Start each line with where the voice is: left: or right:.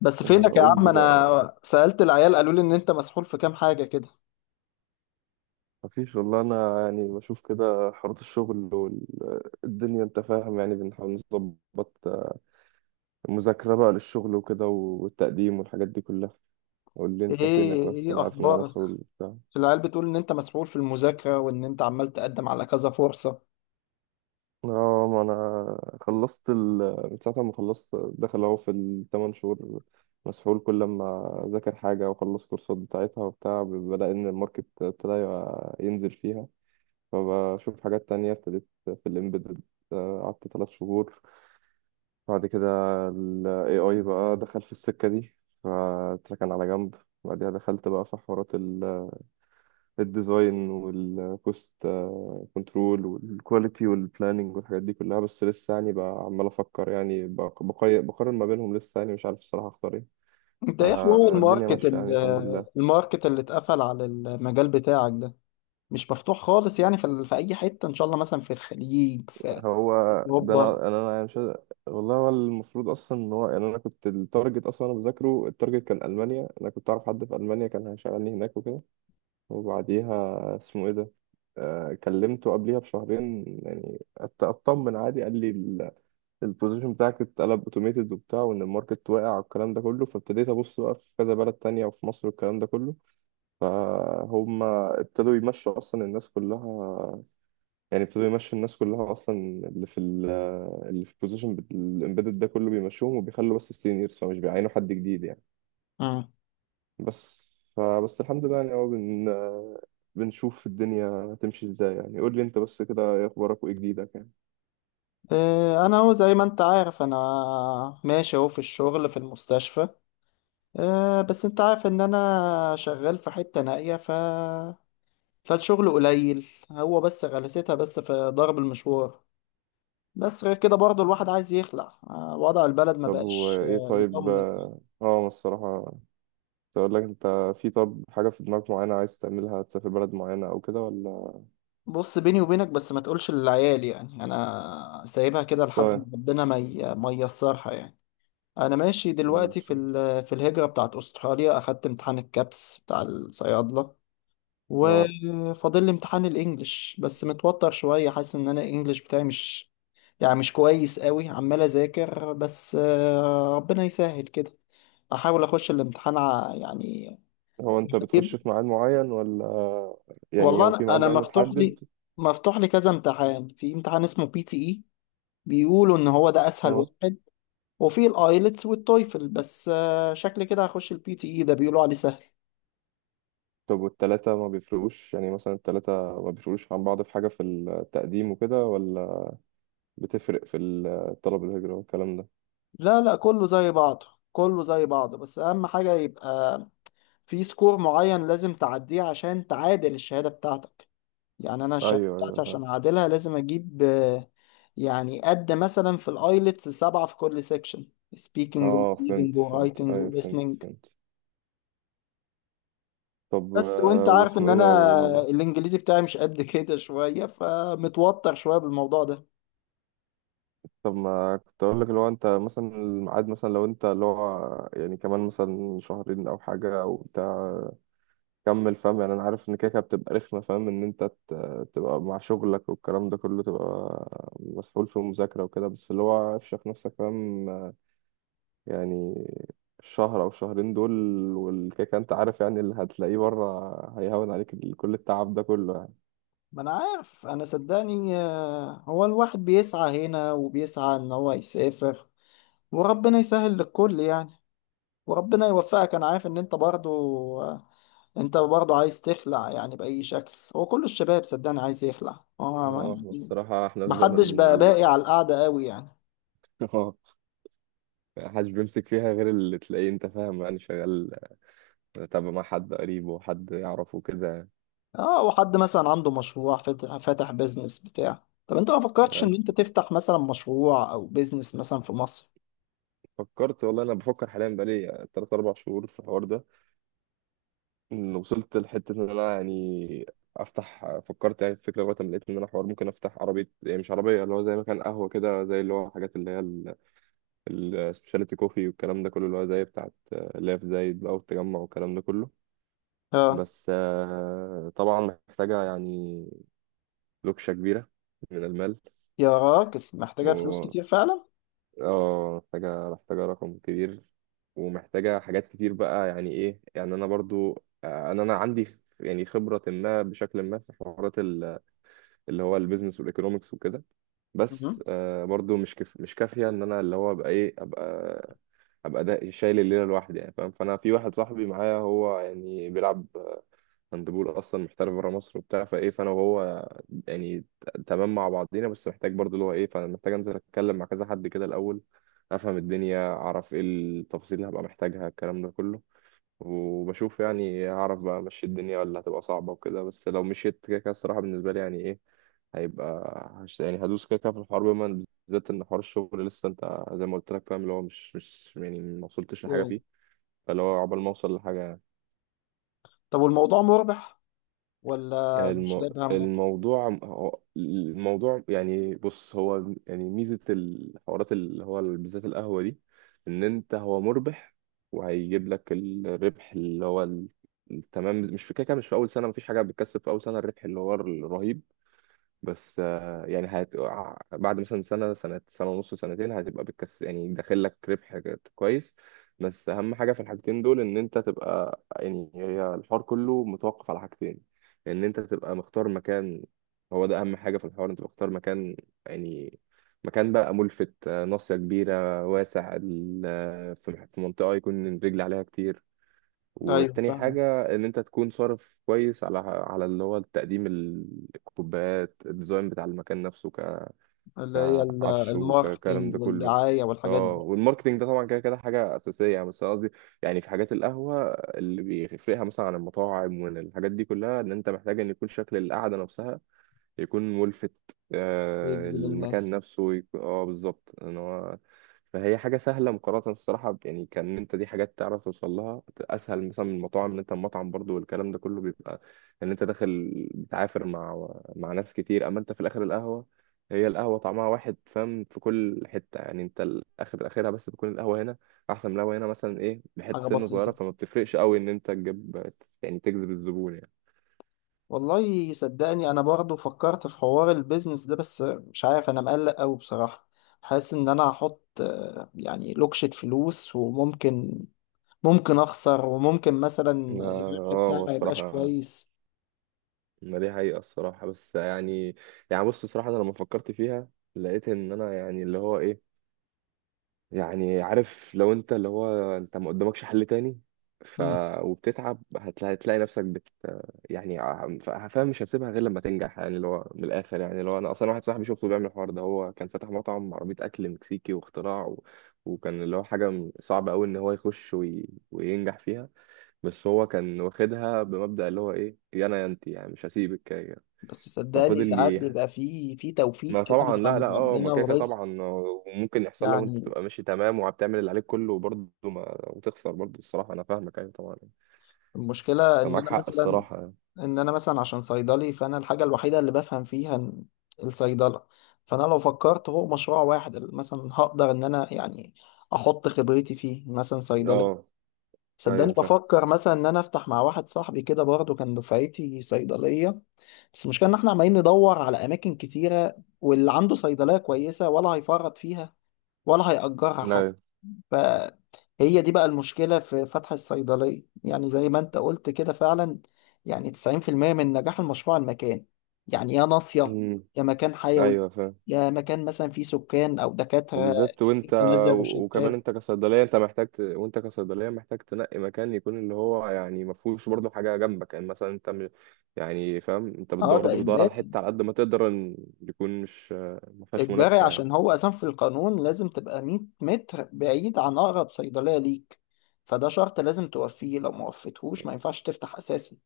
left: بس
right: آه،
left: فينك يا
right: قول
left: عم؟
right: لي بقى.
left: انا سألت العيال قالوا لي ان انت مسحول في كام حاجة كده.
right: مفيش والله، انا يعني بشوف كده حوارات الشغل والدنيا، انت فاهم، يعني بنحاول نظبط المذاكرة بقى للشغل وكده والتقديم والحاجات دي كلها. قول لي
left: ايه
right: انت فينك، بس
left: ايه
right: انا عارف ان انا
left: اخبارك؟
right: مسؤول وبتاع.
left: العيال بتقول ان انت مسحول في المذاكرة وان انت عمال تقدم على كذا فرصة.
right: اه، ما انا خلصت من ساعة ما خلصت داخل اهو في الثمان شهور، مسحول. كل ما اذاكر حاجة واخلص كورسات بتاعتها وبتاع، بلاقي ان الماركت ابتدى ينزل فيها. فبشوف حاجات تانية، ابتديت في الامبيدد، قعدت ثلاث شهور. بعد كده ال AI بقى دخل في السكة دي، فاتركن على جنب. بعدها دخلت بقى في حوارات الديزاين والكوست كنترول والكواليتي والبلاننج والحاجات دي كلها، بس لسه يعني بقى عمال أفكر، يعني بقارن ما بينهم. لسه يعني مش عارف الصراحة أختار إيه.
left: انت ايه حوار
right: فالدنيا
left: الماركت
right: ماشية يعني، الحمد لله.
left: الماركت اللي اتقفل على المجال بتاعك ده؟ مش مفتوح خالص يعني في اي حتة ان شاء الله، مثلا في الخليج، في
right: هو ده،
left: اوروبا.
right: أنا يعني مش عايز- والله هو المفروض أصلا إن هو، يعني أنا كنت التارجت أصلا، أنا بذاكره التارجت كان ألمانيا. أنا كنت أعرف حد في ألمانيا كان هيشغلني هناك وكده، وبعديها اسمه ايه ده، آه، كلمته قبليها بشهرين يعني، اطمن عادي. قال لي البوزيشن بتاعك اتقلب اوتوميتد وبتاع، وان الماركت واقع والكلام ده كله. فابتديت ابص بقى في كذا بلد تانية، وفي مصر والكلام ده كله. فهم ابتدوا يمشوا اصلا الناس كلها، يعني ابتدوا يمشوا الناس كلها اصلا، اللي في اللي في البوزيشن الامبيدد ده كله بيمشوهم، وبيخلوا بس السينيورز، فمش بيعينوا حد جديد يعني.
left: مم.
right: بس، فبس الحمد لله يعني. هو بنشوف الدنيا تمشي ازاي يعني. قول لي انت بس كده، ايه اخبارك وايه جديدك يعني؟
left: إيه، انا هو زي ما انت عارف انا ماشي اهو في الشغل في المستشفى. بس انت عارف ان انا شغال في حتة نائية ف فالشغل قليل، هو بس غلستها بس في ضرب المشوار. بس غير كده برضه الواحد عايز يخلع، وضع البلد ما
right: طب هو
left: بقاش
right: ايه؟ طيب،
left: يطمن.
right: اه، أنا الصراحة كنت اقول لك انت، في طب حاجة في دماغك معينة عايز تعملها، تسافر بلد معينة او كده ولا؟
left: بص بيني وبينك بس ما تقولش للعيال، يعني انا سايبها كده لحد ما
right: طيب.
left: ربنا ما ييسرها يعني. انا ماشي دلوقتي في
right: مش-
left: في الهجرة بتاعت استراليا، اخدت امتحان الكابس بتاع الصيادلة
right: اه.
left: وفاضل لي امتحان الانجليش، بس متوتر شوية، حاسس ان انا الانجليش بتاعي مش يعني مش كويس قوي، عمال اذاكر بس ربنا يسهل كده. احاول اخش الامتحان يعني
right: هو انت بتخش
left: جيب.
right: في ميعاد معين ولا؟ يعني
left: والله
right: هو في ميعاد
left: أنا
right: معين
left: مفتوح لي،
right: متحدد؟
left: مفتوح لي كذا امتحان. في امتحان اسمه بي تي اي، بيقولوا ان هو ده اسهل
right: اه.
left: واحد، وفي الايلتس والتويفل، بس شكلي كده هخش البي تي اي ده بيقولوا عليه سهل.
right: طب والتلاتة ما بيفرقوش يعني؟ مثلا التلاتة ما بيفرقوش عن بعض في حاجة في التقديم وكده، ولا بتفرق في الطلب الهجرة والكلام ده؟
left: لا لا، كله زي بعضه كله زي بعضه، بس اهم حاجة يبقى في سكور معين لازم تعديه عشان تعادل الشهادة بتاعتك. يعني أنا الشهادة
right: ايوه،
left: بتاعتي
right: ايوه.
left: عشان أعادلها لازم أجيب يعني قد مثلا في الآيلتس سبعة في كل سيكشن، speaking و
right: اه،
left: reading
right: فهمت
left: و
right: فهمت،
left: writing و
right: ايوه فهمت
left: listening.
right: فهمت. طب
left: بس وأنت عارف
right: واسمه
left: إن
right: ايه
left: أنا
right: ده
left: الإنجليزي بتاعي مش قد كده شوية، فمتوتر شوية بالموضوع ده.
right: طب ما كنت اقول لك، لو انت مثلا الميعاد، مثلا لو انت اللي هو يعني كمان مثلا شهرين او حاجه او بتاع، كمل. فاهم يعني، انا عارف ان كده كده بتبقى رخمه، فاهم، ان انت تبقى مع شغلك والكلام ده كله، تبقى مسؤول في المذاكره وكده، بس اللي هو افشخ نفسك، فاهم يعني، الشهر او شهرين دول، والكيكه انت عارف يعني اللي هتلاقيه بره، هيهون عليك كل التعب ده كله.
left: ما أنا عارف، أنا صدقني هو الواحد بيسعى هنا وبيسعى إن هو يسافر، وربنا يسهل للكل يعني. وربنا يوفقك، أنا عارف إن أنت برضو انت برضه عايز تخلع يعني بأي شكل. هو كل الشباب صدقني عايز يخلع، هو ما
right: اه احنا
left: يعني
right: الصراحة احنا في
left: محدش
right: زمن
left: بقى باقي
right: ال
left: على القعدة قوي يعني.
right: اه، محدش بيمسك فيها غير اللي تلاقيه انت، فاهم يعني، شغال تابع مع حد قريب وحد يعرفه كده.
left: اه، وحد مثلا عنده مشروع فاتح، فاتح بيزنس بتاع. طب انت ما
right: يعني،
left: فكرتش ان
right: انا
left: انت تفتح مثلا مشروع او بيزنس مثلا في مصر؟
right: فكرت والله، انا بفكر حاليا بقالي تلات اربع شهور في الحوار ده، ان وصلت لحتة ان انا يعني افتح. فكرت يعني في فكرة، لغاية ما لقيت ان انا حوار ممكن افتح عربية، يعني مش عربية، اللي هو زي مكان قهوة كده، زي اللي هو الحاجات اللي هي السبيشاليتي كوفي والكلام ده كله، اللي هو زي بتاعت اللي هي في زايد بقى والتجمع والكلام ده كله.
left: اه.
right: بس طبعا محتاجة يعني لوكشة كبيرة من المال.
left: يا راجل محتاجة فلوس
right: و
left: كتير فعلا.
right: اه، محتاجة، محتاجة رقم كبير، ومحتاجة حاجات كتير بقى يعني. ايه يعني، انا برضو انا عندي يعني خبرة ما بشكل ما في حوارات اللي هو البيزنس والايكونومكس وكده، بس
left: مهم.
right: برضو مش كافية ان انا اللي هو ابقى ايه، ابقى، ابقى ده شايل الليلة لوحدي يعني، فاهم. فانا في واحد صاحبي معايا، هو يعني بيلعب هاندبول، اصلا محترف بره مصر وبتاع. فايه، فانا وهو يعني تمام مع بعضينا، بس محتاج برضه اللي هو ايه، فانا محتاج انزل اتكلم مع كذا حد كده الاول، افهم الدنيا، اعرف ايه التفاصيل اللي هبقى محتاجها الكلام ده كله. وبشوف يعني هعرف بقى امشي الدنيا، ولا هتبقى صعبة وكده. بس لو مشيت كده كده الصراحة بالنسبة لي، يعني ايه، هيبقى هش يعني، هدوس كده كده في الحوار، بما بالذات ان حوار الشغل لسه انت زي ما قلت لك، فاهم اللي هو مش يعني ما وصلتش لحاجة
left: ايوه.
right: فيه، فاللي هو عقبال ما اوصل لحاجة.
left: طب والموضوع مربح ولا مش
right: الم...
left: جايب همه؟
right: الموضوع الموضوع يعني، بص، هو يعني ميزة الحوارات اللي هو بالذات القهوة دي، إن أنت هو مربح، وهيجيب لك الربح اللي هو التمام. مش في كده كده، مش في أول سنة، مفيش حاجة بتكسب في أول سنة الربح اللي هو الرهيب، بس يعني هت... آه، بعد مثلا سنة سنة، سنة ونص، سنتين، هتبقى بتكس يعني داخل لك ربح كويس. بس أهم حاجة في الحاجتين دول، إن أنت تبقى، يعني هي الحوار كله متوقف على حاجتين. إن أنت تبقى مختار مكان، هو ده أهم حاجة في الحوار، أنت مختار مكان، يعني مكان بقى ملفت، ناصية كبيرة واسع في منطقة يكون الرجل عليها كتير.
left: ايوه
right: والتاني
left: فاهمة،
right: حاجة إن أنت تكون صارف كويس على على اللي هو التقديم، الكوبايات، الديزاين بتاع المكان نفسه،
left: اللي هي
right: كعفش وكلام ده
left: الماركتينج
right: كله.
left: والدعاية والحاجات
right: اه،
left: دي.
right: والماركتينج ده طبعا كده كده حاجة أساسية يعني، بس أنا قصدي يعني في حاجات القهوة اللي بيفرقها مثلا عن المطاعم والحاجات دي كلها، إن أنت محتاج إن يكون شكل القعدة نفسها يكون ملفت،
left: ويجذب
right: المكان
left: الناس.
right: نفسه يكون اه بالظبط ان هو. فهي حاجه سهله مقارنه الصراحه، يعني كان انت، دي حاجات تعرف توصل لها اسهل مثلا من المطاعم، ان انت المطعم برضو والكلام ده كله بيبقى ان انت داخل بتعافر مع مع ناس كتير. اما انت في الاخر القهوه، هي القهوه طعمها واحد، فاهم، في كل حته يعني، انت الاخر اخرها بس بتكون القهوه هنا احسن من القهوه هنا مثلا، ايه، بحته
left: حاجة
right: سنه صغيره،
left: بسيطة.
right: فما بتفرقش قوي ان انت تجيب يعني، تجذب الزبون يعني.
left: والله صدقني انا برضو فكرت في حوار البيزنس ده، بس مش عارف، انا مقلق قوي بصراحة. حاسس ان انا هحط يعني لوكشة فلوس، وممكن ممكن اخسر، وممكن مثلا
right: ما-
left: الربح
right: اه،
left: بتاعي
right: ما
left: ما يبقاش
right: الصراحة،
left: كويس.
right: ما دي حقيقة الصراحة، بس يعني يعني بص الصراحة، أنا لما فكرت فيها لقيت إن أنا يعني اللي هو إيه يعني، عارف، لو أنت اللي هو أنت ما قدامكش حل تاني، ف
left: مم.
right: وبتتعب هتلاقي، هتلاقي نفسك بت، يعني فاهم، مش هتسيبها غير لما تنجح. يعني اللي هو من الآخر يعني، اللي هو أنا أصلا واحد صاحبي شفته بيعمل الحوار ده، هو كان فاتح مطعم عربية أكل مكسيكي واختراع وكان اللي هو حاجة صعبة أوي إن هو يخش وينجح فيها، بس هو كان واخدها بمبدأ اللي هو إيه، يا أنا يا أنت يعني مش هسيبك.
left: بس صدقني
right: ففضل
left: ساعات
right: لي.
left: بيبقى في في توفيق
right: ما
left: كده من
right: طبعا، لا لا،
left: عند
right: اه ما
left: ربنا
right: كده كده
left: ورزق
right: طبعا وممكن يحصل، لو انت
left: يعني.
right: تبقى ماشي تمام وبتعمل اللي عليك كله وبرضه ما، وتخسر برضه، الصراحه انا فاهمك، ايوه طبعا يعني.
left: المشكلة ان
right: فمعاك
left: انا
right: حق
left: مثلا،
right: الصراحه يعني.
left: ان انا مثلا عشان صيدلي، فانا الحاجه الوحيده اللي بفهم فيها إن الصيدله. فانا لو فكرت هو مشروع واحد اللي مثلا هقدر ان انا يعني احط خبرتي فيه، مثلا صيدلي.
right: اه،
left: صدقني
right: ايوه فاهم،
left: بفكر مثلا ان انا افتح مع واحد صاحبي كده برضه كان دفعتي صيدليه، بس المشكله ان احنا عمالين ندور على اماكن كتيره، واللي عنده صيدليه كويسه ولا هيفرط فيها ولا هيأجرها حتى.
right: ايوه،
left: فهي دي بقى المشكلة في فتح الصيدلية، يعني زي ما انت قلت كده فعلا، يعني 90% من نجاح المشروع المكان. يعني يا ناصية،
right: امم،
left: يا مكان حيوي،
right: ايوه فاهم.
left: يا مكان مثلا فيه سكان أو دكاترة
right: وبالذات وانت،
left: كتير تنزل
right: وكمان
left: روشتات.
right: انت كصيدليه انت محتاج وانت كصيدليه محتاج تنقي مكان يكون اللي هو يعني ما فيهوش برضه حاجه جنبك يعني، مثلا انت يعني فاهم، انت
left: اه
right: بتدور
left: ده
right: برضه، بتدور على
left: إجباري،
right: حته على قد ما تقدر ان يكون مش ما فيهاش
left: إجباري
right: منافسه يعني.
left: عشان هو أساسا في القانون لازم تبقى 100 متر بعيد عن أقرب صيدلية ليك، فده شرط لازم توفيه، لو ما وفيتهوش ما ينفعش تفتح أساسا.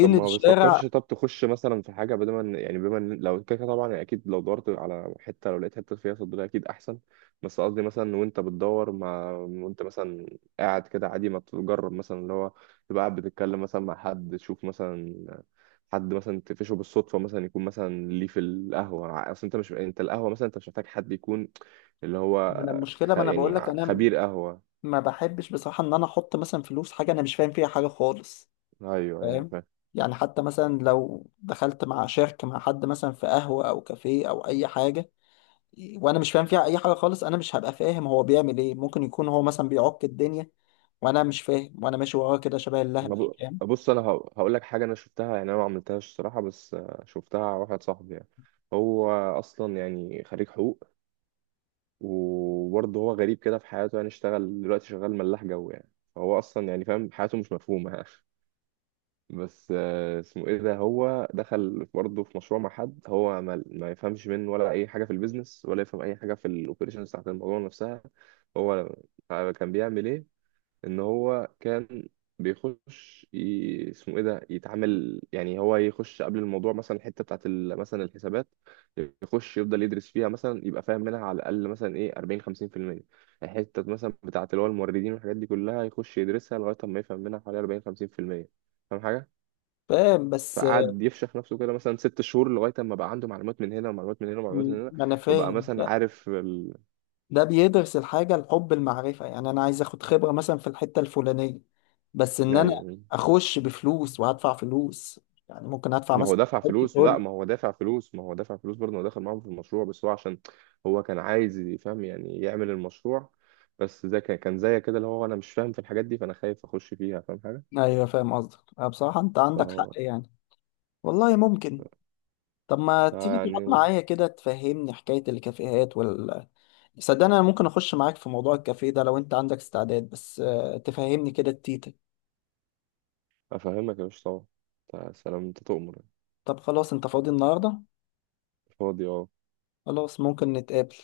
right: طب ما
left: الشارع؟
right: بتفكرش، طب تخش مثلا في حاجة، بدل ما يعني بما لو كده كده طبعا أكيد، لو دورت على حتة لو لقيت حتة فيها صيدلية أكيد أحسن، بس قصدي مثلا وأنت بتدور، مع وأنت مثلا قاعد كده عادي، ما تجرب مثلا اللي هو تبقى قاعد بتتكلم مثلا مع حد، تشوف مثلا حد مثلا تقفشه بالصدفة، مثلا يكون مثلا ليه في القهوة، أصل أنت مش، أنت القهوة مثلا أنت مش محتاج حد يكون اللي هو
left: ما انا المشكله، ما انا
right: يعني
left: بقول لك
right: خبير قهوة.
left: ما بحبش بصراحه ان انا احط مثلا فلوس حاجه انا مش فاهم فيها حاجه خالص،
right: أيوه، أيوه.
left: فاهم؟ يعني حتى مثلا لو دخلت مع شركه، مع حد مثلا في قهوه او كافيه او اي حاجه وانا مش فاهم فيها اي حاجه خالص، انا مش هبقى فاهم هو بيعمل ايه. ممكن يكون هو مثلا بيعك الدنيا وانا مش فاهم، وانا ماشي وراه كده شبه
right: ما
left: اللهبل،
right: ب-
left: فاهم؟
right: بص، انا هقول لك حاجه، انا شفتها يعني، انا ما عملتهاش الصراحه، بس شفتها على واحد صاحبي يعني. هو اصلا يعني خريج حقوق، وبرضه هو غريب كده في حياته يعني، اشتغل دلوقتي شغال ملاح جو يعني، فهو اصلا يعني فاهم حياته مش مفهومه يعني بس اسمه ايه ده، هو دخل برضه في مشروع مع حد، هو ما يفهمش منه ولا اي حاجه في البيزنس، ولا يفهم اي حاجه في الاوبريشنز بتاعت الموضوع نفسها. هو كان بيعمل ايه، ان هو كان بيخش اسمه ايه ده، يتعامل يعني، هو يخش قبل الموضوع مثلا الحته مثلا الحسابات، يخش يفضل يدرس فيها مثلا يبقى فاهم منها على الاقل مثلا ايه 40 50%. الحته مثلا بتاعت اللي هو الموردين والحاجات دي كلها يخش يدرسها لغايه ما يفهم منها حوالي 40 50%، فاهم حاجه.
left: فاهم بس
right: فقعد يفشخ نفسه كده مثلا ست شهور، لغايه ما بقى عنده معلومات من هنا، ومعلومات من هنا، ومعلومات من هنا.
left: ما انا
right: فبقى
left: فاهم،
right: مثلا عارف
left: ده بيدرس الحاجة الحب المعرفة، يعني أنا عايز أخد خبرة مثلا في الحتة الفلانية، بس إن أنا
right: ايوه.
left: أخش بفلوس وهدفع فلوس، يعني ممكن أدفع
right: ما هو
left: مثلا،
right: دافع
left: ممكن
right: فلوس، لا،
left: تقول.
right: ما هو دافع فلوس، ما هو دافع فلوس برضه، هو دخل معاهم في المشروع، بس هو عشان هو كان عايز يفهم يعني يعمل المشروع، بس ده كان كان زي كده اللي هو انا مش فاهم في الحاجات دي، فانا خايف اخش فيها، فاهم حاجه.
left: أيوه فاهم قصدك، أه بصراحة أنت عندك حق
right: فهو
left: يعني. والله ممكن. طب ما تيجي تقعد
right: فيعني
left: معايا كده تفهمني حكاية الكافيهات وال. صدقني أنا ممكن أخش معاك في موضوع الكافيه ده لو أنت عندك استعداد، بس تفهمني كده التيتا.
right: افهمك يا باشا، طبعا، يا سلام، انت تؤمر يعني.
left: طب خلاص، أنت فاضي النهاردة؟
right: فاضي اه.
left: خلاص ممكن نتقابل.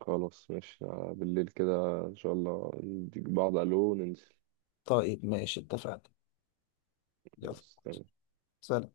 right: خلاص ماشي، بالليل كده ان شاء الله، نديك بعض الو وننزل.
left: طيب ماشي اتفقنا. يلا.
right: خلاص تمام.
left: سلام.